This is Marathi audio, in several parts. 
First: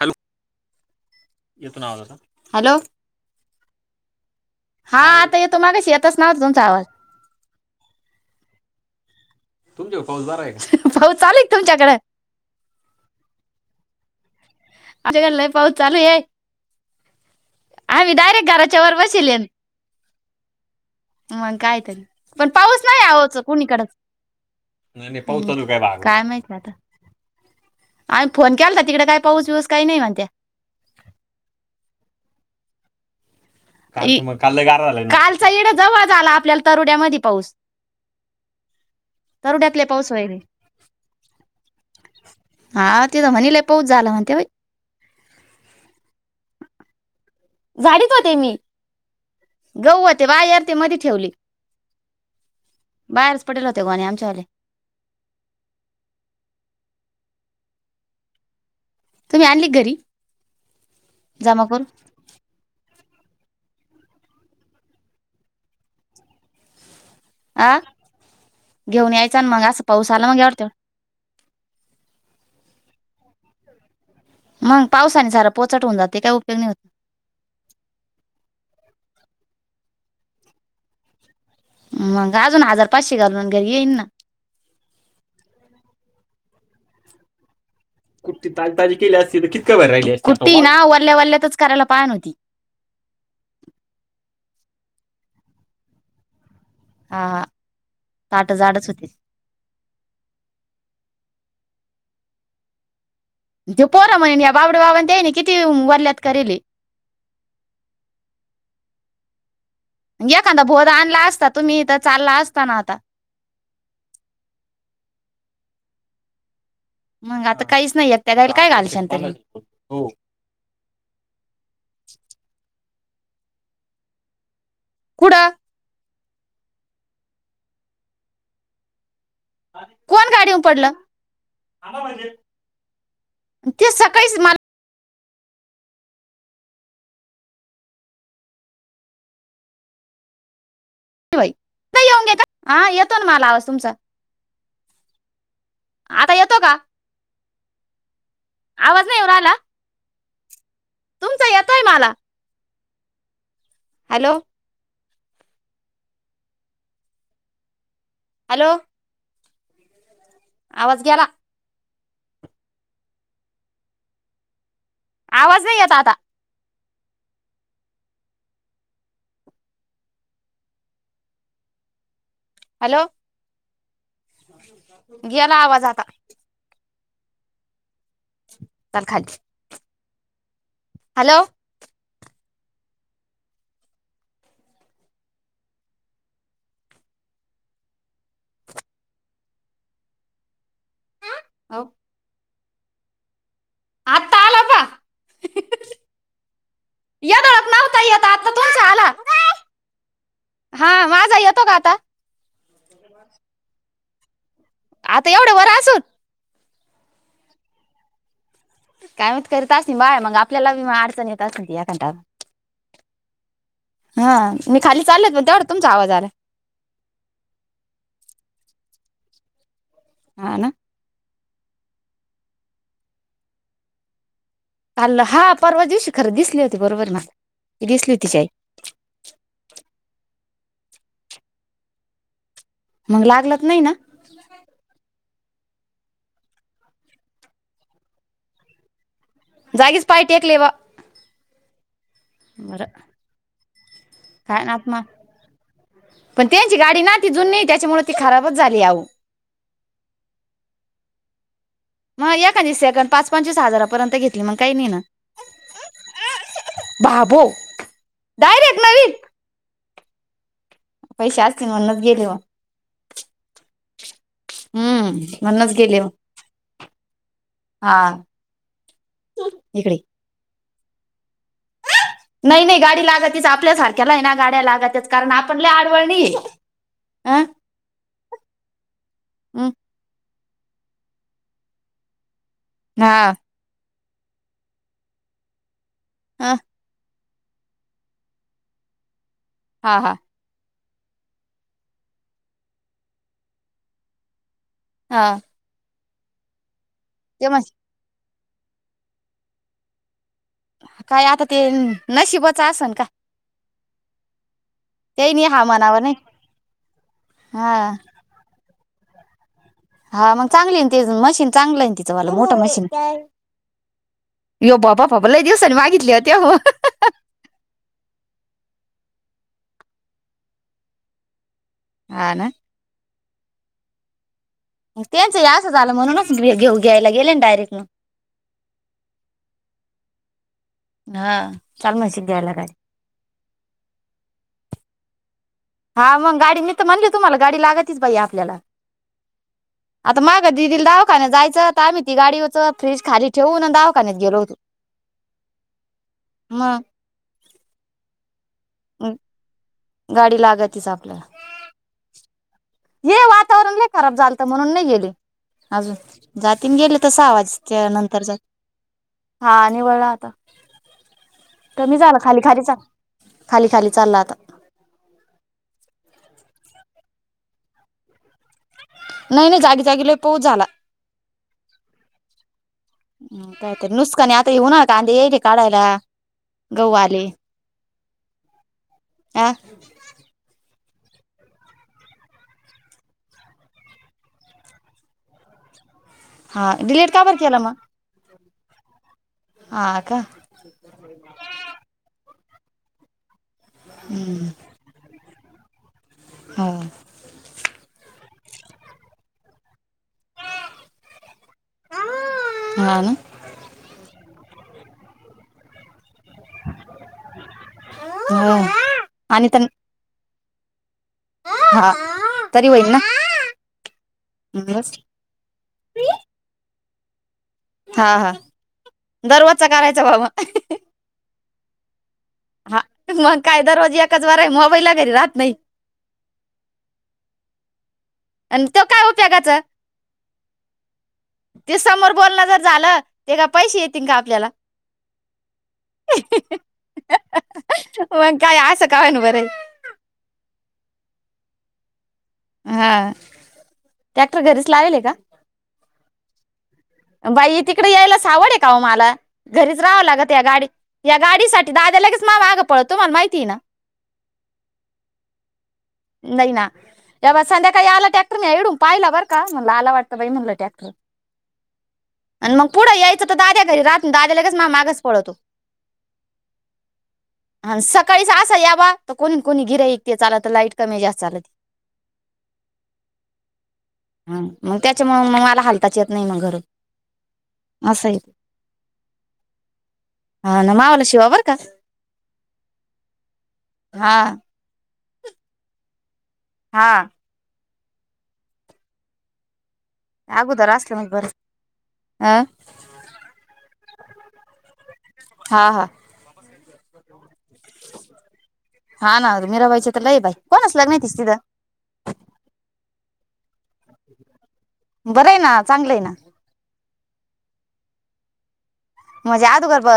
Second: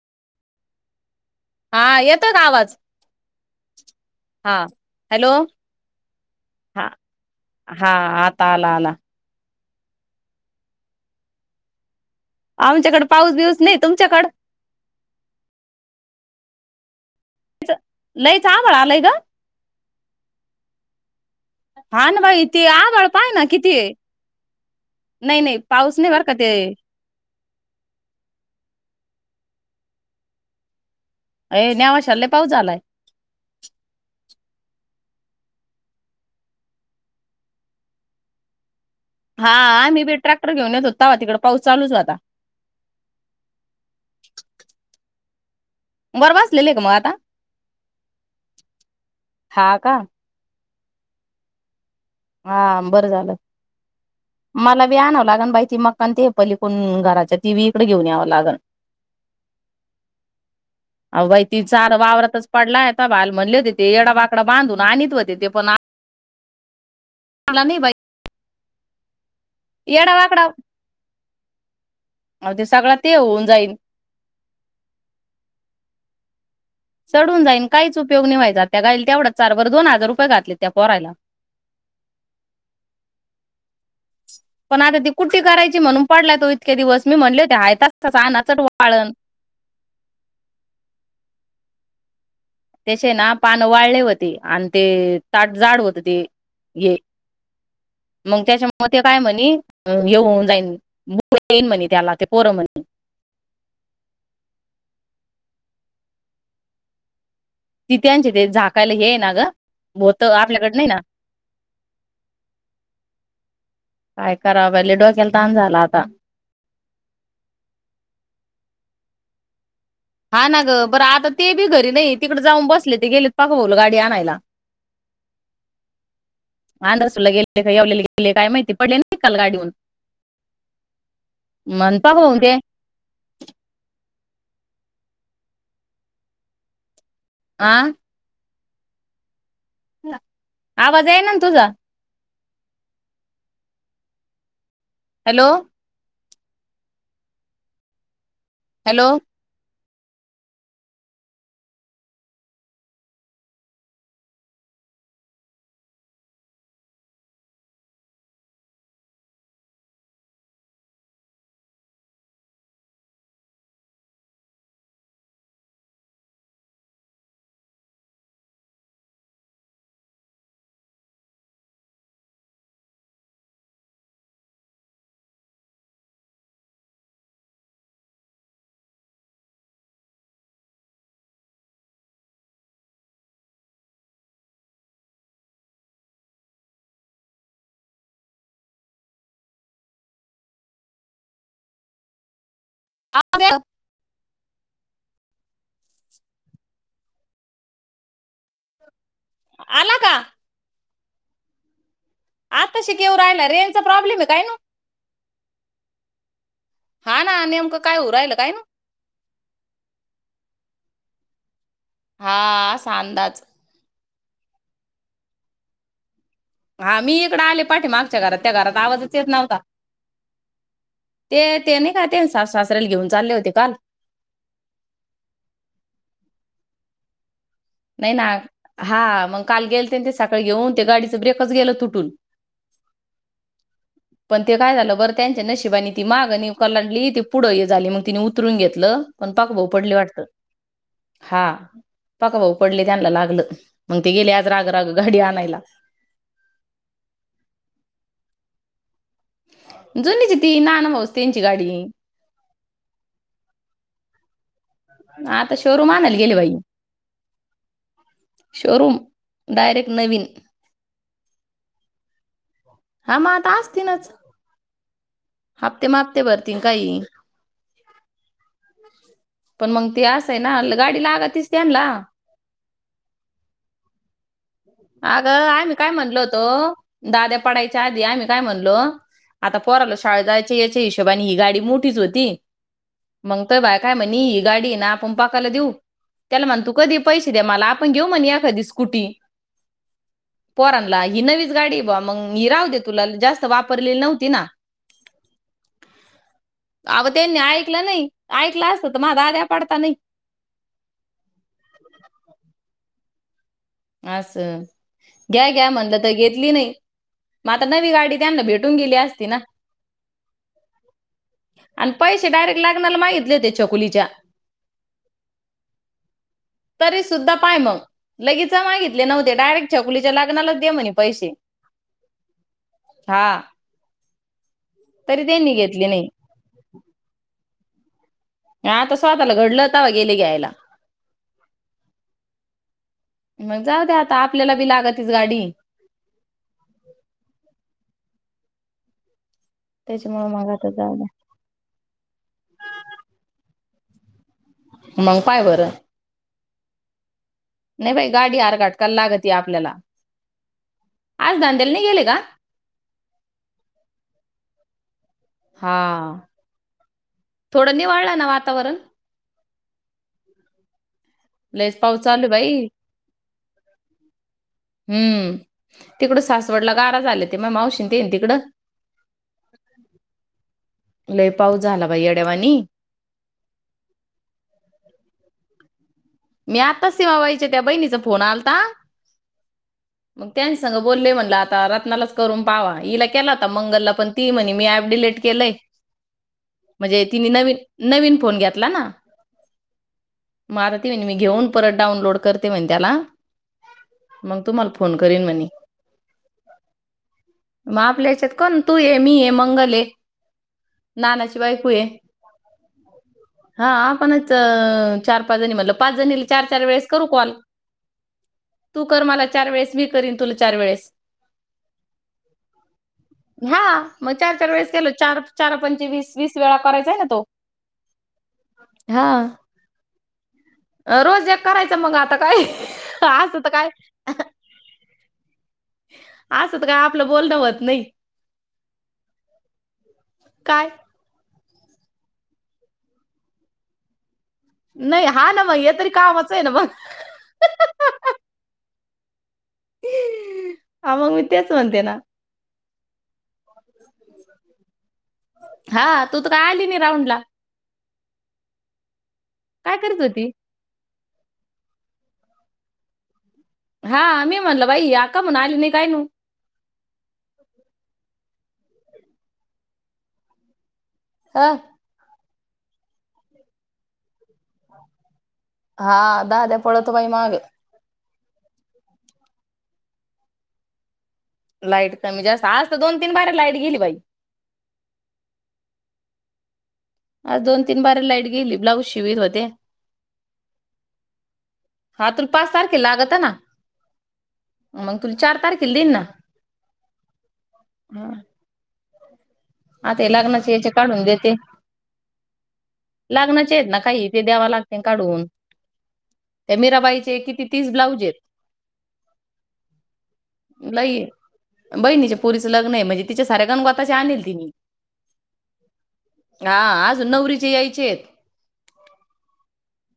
हॅलो. येतो ना हा, आवाज आता? येतोय का आवाज? हॅलो हा, हॅलो आता येतो. मगाशी येत नव्हता तुमचा आवाज. हा हा, आता आला आला. तुमच्याकड पाऊस बरा आहे का? पाऊस चालुय का तुमच्याकड? आमच्याकडं पाऊस-बिऊस नाही, तुमच्याकडं? आमच्याकडं लय पाऊस चालू आहे... आम्ही लईच डायरेक्ट आभाळ घराच्या वर आलंय ग बसीलेन. मग कायतरी हा ना बाई पण ते पाऊस नाही आभाळ पाय आवोच ना किती कुणीकडच. आहे. नाही नाही पाऊस चालु केला नाही काय बरं का ते माहित आता आणि फोन केलाता तिकडे काही पाऊस बिऊस काही नाही म्हणत्या. अय नेवाश्याला लय पाऊस झालाय. कालचा इड [inaudible] कालचा येड जवळ झाला आपल्याला तरुड्यामध्ये पाऊस. हा तरुड्यात लय आम्ही पाऊस बी व्हायले. ट्रॅक्टर घेऊन येत होता. तेव्हा तिकड पाऊस चालूच होता. हा ते तर म्हणे लय पाऊस झाला म्हणते बाई. वर बसलेले का मग आता? झाडीत होते मी, हा का गहु होते बाहेर ते मध्ये ठेवले. हा, बरं झालं. बाहेरच पडेल होते गोणे आमच्यावाले मला बी आणवं लागण बाई ती मका आण ते पलीकुन कोण घराच्या ती बी इइकडं घेऊन यावं लागन. तुम्ही आणली का घरी? आवो बाई ती जमा करू चारा वावरातच पडलाता बहाल म्हणले होते ते येडा बाकडा बांधून आणीत होते ते पण आणला नाही आ बाई घेऊन यायचं आण मग असं पाऊस येडा आला मग वाकडा.. यावर तेवढं आवो ते सगळं ते होऊन जाईन. मग पावसाने सारा पोचट होऊन जाते काय उपयोग नाही होत. चढून जाईन काहीच उपयोग नि व्हायचा त्या गायिले तेवढ्या चारभर दोन हजार रुय घातले त्या पोरायन. मग अजून हजार पाचशे घालू घरी येईन ना पण आता ती कुट्टी करायची म्हणून पडला तो इतके दिवस मी म्हणले होते हयतास कुट्टी ताजी ताजी केली असतील कितका भर राहिली आसती कुट्टी ना वरल्या वल्यातच करायला पाहान व्हती. त्यासे ना पान वाळले होती आणि ते ताट जाड होत ते. ये हा मग ताट त्याच्या म जाडच ते होते काय म्हणे. अ येऊन जाईन मु येईन म्हणे त्याला ते पोरं म्हणे. ते पोर म्हणे या बाबड बाबां किती वरल्यात करेले. तिथचे आंजे ते झाकायला हे ना ग होत एखादा आपल्याकडे नाही भोरा ना आणला असता तुम्ही इथं चालला असताना आता काय करावं लय डोक्याला ताण झाला आता. मग आता काहीच नाही यक त्या गाईले काय घालश ना तरी हा ना ग बरं आता ते बी घरी नाही तिकडे जाऊन बसले ते गेलेत पाक बवलं गाडी आणायला. कुड आंध्रासुला गेले का येवलल्याला गेले काय माहिती पड कालगाडीहून कोण गाडीवर पडलं मनपा होऊन तेे ते सकाळीच माल आं आवाज येईना ना बाई तुझा येऊन घे का हा येतो ना मला आवाज तुमचा. हॅलो आता येतो का? आवाज हॅलो नाही एव रहायला? तुमचा येतोय मला. हॅलो हॅलो आवाज गेला. आवाज नाइ येत आता. हॅलो गेला आवाज आता. तर खाली हॅलो ह हो [unintelligible] अ [unintelligible] आता आला का? [unintelligible] येडलोक नवता येत, आता तुमचा आला आला का? हा माझा जा येतो का आता? आताशिक येऊ राहिला रेजचा प्रॉब्लेम आहे काय ना. आता एवढं वर असून. हा ना नेमकं काय हो राहिल काय ना. काय माहित करत असेल बाय मग आपल्याला बी अडचण येतचं असेल की ऐकान. हा आसा अंदाज हा मी खाली चालले मग तेवढ्यात तुमचा आवाज आला. हा मी इकडे आले पाठीे मागच्या घरात त्या घरात आवाजच येत नव्हता. हा ना! ते, ते नाही का, ते सासू सासरेला घेऊन चालले होते काल काल, हा परवा दिवशी खरं दिसली होती बरोबर ना नाही ना, हा मग काल गेलते ते सकाळी घेऊन ते गाडीच ब्रेकच गेलं तुटून. मग लागलत नाही ना. पण ते काय झालं, बरं त्यांच्या नशिबाने, ती माग नाही कलांडली, ती पुढं हे झाली मग तिने उतरून घेतलं पण पकाभाऊ पडली जागीच वाटत. पाय टेकले बा हा पकाभाऊ पडले. बरं त्यांना लागलं, मग ते गेले आज काय राग, ना राग मग गाडी आणायला. पण त्यांची गाडी ना ती जुनीय त्याच्यामुळे ती खराबच झाली आ ओ. जुनीच आहे ती, नाना भाऊस त्यांची गाडी आहे. मग एकादी सेकंड पाच -पंचवीस हजारापर्यंत घेतली म्हण कायं घेणात. आता शोरूम आणायले गेले बाई, बाबो डायरेक्ट शोरूम! नवीन डायरेक्ट नवीन. पैसे असतील म्हणूनच गेले व. हा, मग आता असतीनच. हम्म! म्हणूनच गेले म, भरतीन काही हा. पण मग इकडे ती असं आहे ना, गाडी लागतीच त्याणला नाही, नाही गाडी लागतीच. आपल्यासारख्याला आहे ना गाड्या लागत. अगं! आम्ही मी काय म्हणलो होतो, दाद्या अं? पडायच्या च्या आधी आम्ही काय म्हणलो, आता हं. पोराला शाळेत जायच्या याच्या हिशोबाने ही गाडी मोठीच होती हा मंग तोय भैय्या काय म्हणे, आपण ही गाडी ना पकाला देऊ त्याला हं. म्हणे तू कधीही पैसे दे मला, आपण घेऊ म्हणे एखादी स्कुटी. हा हा! पोरांला ही नवीच गाडी बुवा, मग ही राहू दे तुला, जास्त वापरलेली नव्हती ना. हा! आओ त्यांनी ते म्हण ऐकलं नाही. ऐकलं असतं तर म दाद्या पडतानी काय आता ते नशीबाच असणं का, असं! त्याही नाही घ्या, हा घ्या मनावर म्हटलं तर नाही घेतली नाही. मग आता हा नवी गाडी त्यांना भेटून गेली असते ना. हा मग चांगली त मशीन चांगलं आणि आहे तिचं, पैसे मोठं डायरेक्ट वालं मशीन. लागणार मागितले होते चकुलीचे [unintelligible] लय दिवसांनी मागितली होते. तरी सुद्धा पाहय मग. लगेच मागितले नव्हते. डायरेक्ट छकुलीच्या लग्नालाच दे म्हणे पैसे. हा ना! हा! तरी त्यांचं या त्यांनी असं घेतले झालं, नाही म्हणूनच घ्यायला गेले ना डायरेक्ट. हा आता स्वतःला घडलं तवा गेले घ्यायला. हा! [unintelligible] मग जाऊ दे आता, आपल्याला बी लागतीच गाडी. हा मग! गाडी मी तर म्हणली तुम्हाला गाडी लागतच बाई आपल्याला. आता त्याच्यामुळे माग मग दिदीला जाऊ दावाखान्यात जायचं त आम्ही ती गाडीवरच फ्रीज खाली ठेवून ना, दावाखान्यात गेलो होतो. मग पाहाय बरं! मग! नाही! बाई गाडी आरघाटकाला लागती आपल्याला, गाडी लागतीच आज धंद्याला नाही गेले का? हे वातावरण लई खराब झालतं म्हणून नाही गेले. हा अजून जातीन गेले तसा आवाज थोडं त्या निवाळलं नंतर ना जात. वातावरण हा निव्वळलं आता लयच तर कमी पाऊस झालं चालू आहे खाली खाली बाई जा खाली खाली चाललं आता. हम्म तिकडं सासवडला गारा झाले ते मग मावशीन तेन तिकडं. नाही, नाही जागी, जागी लय पऊस झाला. लय पाऊस झाला बाई येड्यावानी नुकसान आहे आता उन्हाळी कांदे येईलये काढायला मी आता गहू आले सिमाबाईच्या त्या बहिणीचा फोन आलता. काय? ह मग त्यांनी सग बोललेय म्हणलं आता रत्नालाच करून पाहवा हिला केला होता मंगलला पण ती म्हणी मी ॲप डिलीट केलंय. हा म्हणजे डिलेट का तिने बर नवीन, केला मग नवीन फोन घेतला ना. हा का? मग ती म्हणे मी घेऊन परत डाऊनलोड करते मी त्याला हम्म फोन करीन म्हणे हा मग आपल्या ह्याच्यात कोण तू ये मी ये मंगल ये नानाची बायको आहे. हा ना हा आपणच चार, पाच जणी म्हनलं पाच जणी चार, चार वेळेस करू कॉल हो तू कर मला आणि चार तर वेळेस मी करीन तुला चार वेळेस हा तरी होईल ना हा मग चार, चार वेळेस केलं चार चार पंचे वीस, वीस वेळा करायचाय ना तो हा हा हा दररोज करायचा बबा रोज एक करायचं मग आता काय हा मग असंत काय? दररोज एकच वर आहे मोबाईलला घरी राहत नाही असं तर काय आपलं बोलणं होत नाही. आणि तो काय उपयोगाचा काय समोर बोलणं जर झालं तर का पैसे येतील का आपल्याला नाही हां ना मगं हे तरी कामाच आहे ना मगं मग काय असं का व्हय ण बरं हा मग मी तेच म्हणते ना. हा टॅक्टर घरीच लावेल आहे का? हा तू तर काय आली नाही राऊंड ला बाई तिकडे यायला सावड आहे का मला काय घरीच करीत राहावं लागत होती या गाडी या गाडीसाठी दाद्या लगेच माझ्या मागं पळत तुम्हाला माहिती आहे ना. हा मी म्हणलं बाई ही आज कमहून आली नाही कायनू नाही ना तेव्हा संध्याकाळी आला टॅक्टर मी ईकडून पाहिला बरं का म्हणला आला वाटतं बाई म्हणलं टॅक्टर हा आणि मग पुढे यायचं तर दाद्या घरी राह दाद्या लगेच माझ्या मागच पळतो. हा दाद्या पळतो बाई मागे ह सकाळीच असा यावा तर कोणी कोणी गिर्‍हाईक चाला तर लाईट कमी जास्त चालते. लाईट कमी जास्त आज तर दोन, तीन बारे लाईट गेली बाई हा मग त्याच्या मुळ मग मला हलताच येत नाही घरून आज दोन, तीन बारया असं आहे लाईट ते. गेली ब्लाऊज शिवत होते. हा ना मावाला शिवा बरं का हा तर तुला पाच तारखेला लागतं ना. हा मंग तुला चार तारखेला देईल ना. हा हा आता हे लग्नाचे अगोदर याचे असलं काढून मग बरं देते. हं? लग्नाचे आहेत ना, काही ते द्यावे लागते काढून हा हा त्या मीराबाईचे किती तीस ब्लाऊज आहेत. मीराबाईच तर लय बाय लई बहीनीच्या पुरीचं लग्न आहे म्हणजे तिच्या साऱ्या गणवताचे आणेल तिनी. बरं ये ना चांगल ये ना. आ आजून नवरीचे यायचेत. म्हणजे आदोगर ब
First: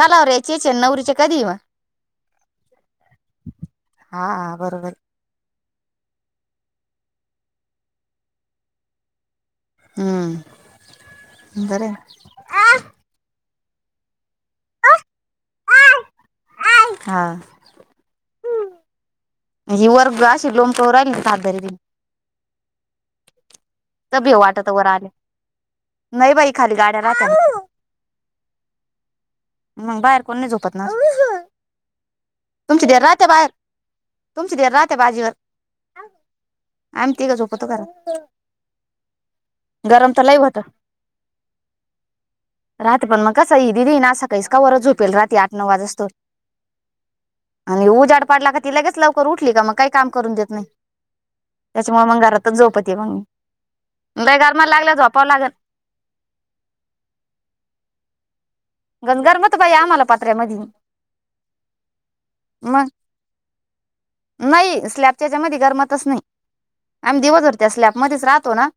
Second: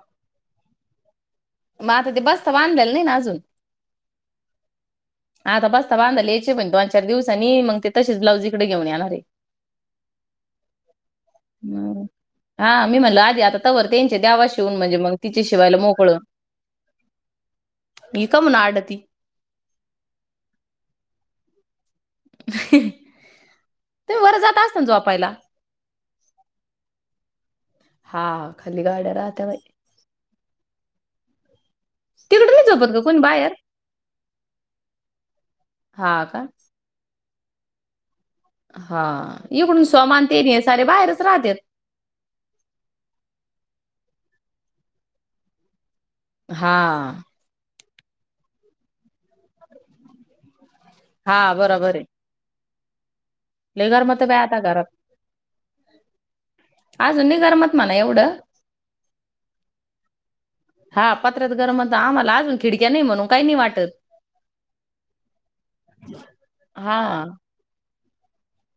कलवरी याचेच नवरीचे कधी म. म आता ते बसता बांधलेला नाही ना अजून. हा हा बरोबर. आता बसता बांधायला यायचे पण, दोन चार दिवसांनी मग ते तसेच ब्लाऊज इकडे घेऊन येणारे. हम्म बरे हम्म. हा मी म्हणल आधी आता तवर त्यांचे द्यावा शिवून म्हणजे मग तिचे शिवायला मोकळ हा ही का म्हण आडती. ही वर ब्रा अशी लोमकत राहिली सातरारी ते तर वर भेव जात वाटत असन आले झोपायला. नाही बाई खाली गाड्या राहतात. हा खाली गाड्या राहत्या बाई. मंग बाहेर कोण नाही झोपत ना. तिकडे नाही तुमची झोपत का [unintelligible] कोणी राहते बाहेर तुमची [unintelligible] राहते भाजीवर. हा का आम्ही तिघ झोपतो घरात. हा इकडून समान तेने होतं सारे बाहेरच राहतेत. राहते पण मग कसं ही दिदी ना सकाळीस कावर झोपेल रात आठ नऊ वाजोसतर. हा आणि उजाड पाडला का ति लगेच लवकर उठली का मग काही काम करून देत नाही. हा. बरोबर आहे. त्याच्यामुळे मंग घरातच झोपती मंग, गरमत बाई लय गार आता म घरात. लागलं झोपावं लागल. अजून निगरमत मला एवढं. [unintelligible] बया आम्हाला पत्र्यामधी. हा पत्र्यात गरम होत आम्हाला अजून खिडक्या नाही म्हणून काही नाही वाटत. नाही स्लॅपच्या याच्यामधी गरमतच नाही. हा दिवसभर त्या स्लॅप मध्येच राहतो ना,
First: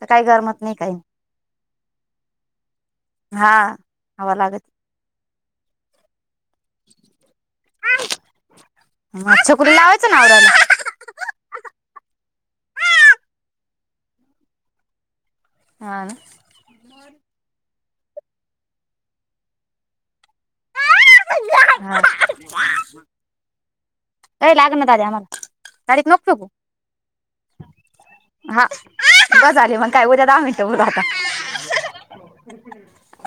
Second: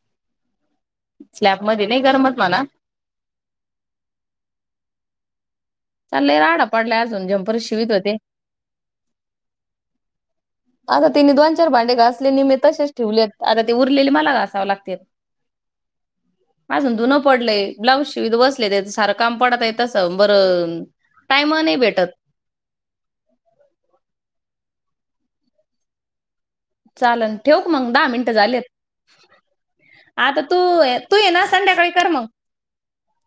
तर काही गरमत नाही काही. स्लॅपमध्ये नाही गरमत म्हणा. हा हवा लागल. लई राडा पडलाय अजून झंमपर शिवीत होते. ह छकुलीला लावायचं ना आवरायला. अग तिनी दोन चार भांडे घासले नी म तशेच ठेवलेत आता ती उरलेली मला घासावं लागते. हा अजून धुनं पडलंय ब्लाउज शिवित बसले त्याच सारं काम पडत तसं बरं टाइम नाही भेटत. [unintelligible] ये लाग ना दादया आमाला गाडीत नको फेकू. चालनं ठेवू का मंग दहा मिनटं झालेत. हा बस झाले मग काय उद्या दहा आता तू, मिनिटं बोलू तू ये ना आता संध्याकाळी कर मंग.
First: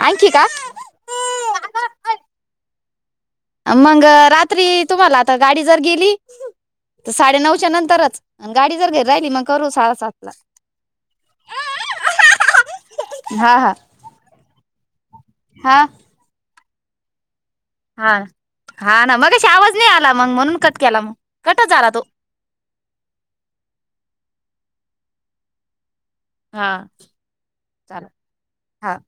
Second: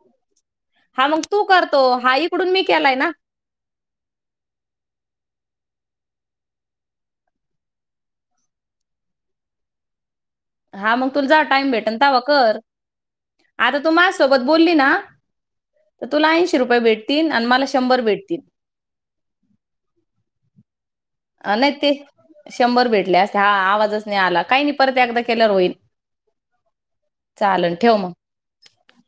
आणखी का! हा मंग तू कर तो, हा इकडून मी केलाय ना! मंग रात्री तुम्हाला आता, गाडी जर गेली! त साडेनऊच्या नंतरच, अन गाडी जर घरी राहिली मंग करू सहा सात ला! हा मंग तुला जवा टाइम भेटन तवा कर! हा हा आता तू माह्यांसोबत बोलली ना हा तर तुला ऐशी रुपये भेटतीनं आणि मला श हा हा ना मगाशी आवाज नही आला, मग म्हणून कट केला मंग. अ नही ते शंभर भेटले असते, हा आवाजच नही आला काही नही परत एकदा केल्यावर होईनं. हां चाल हां!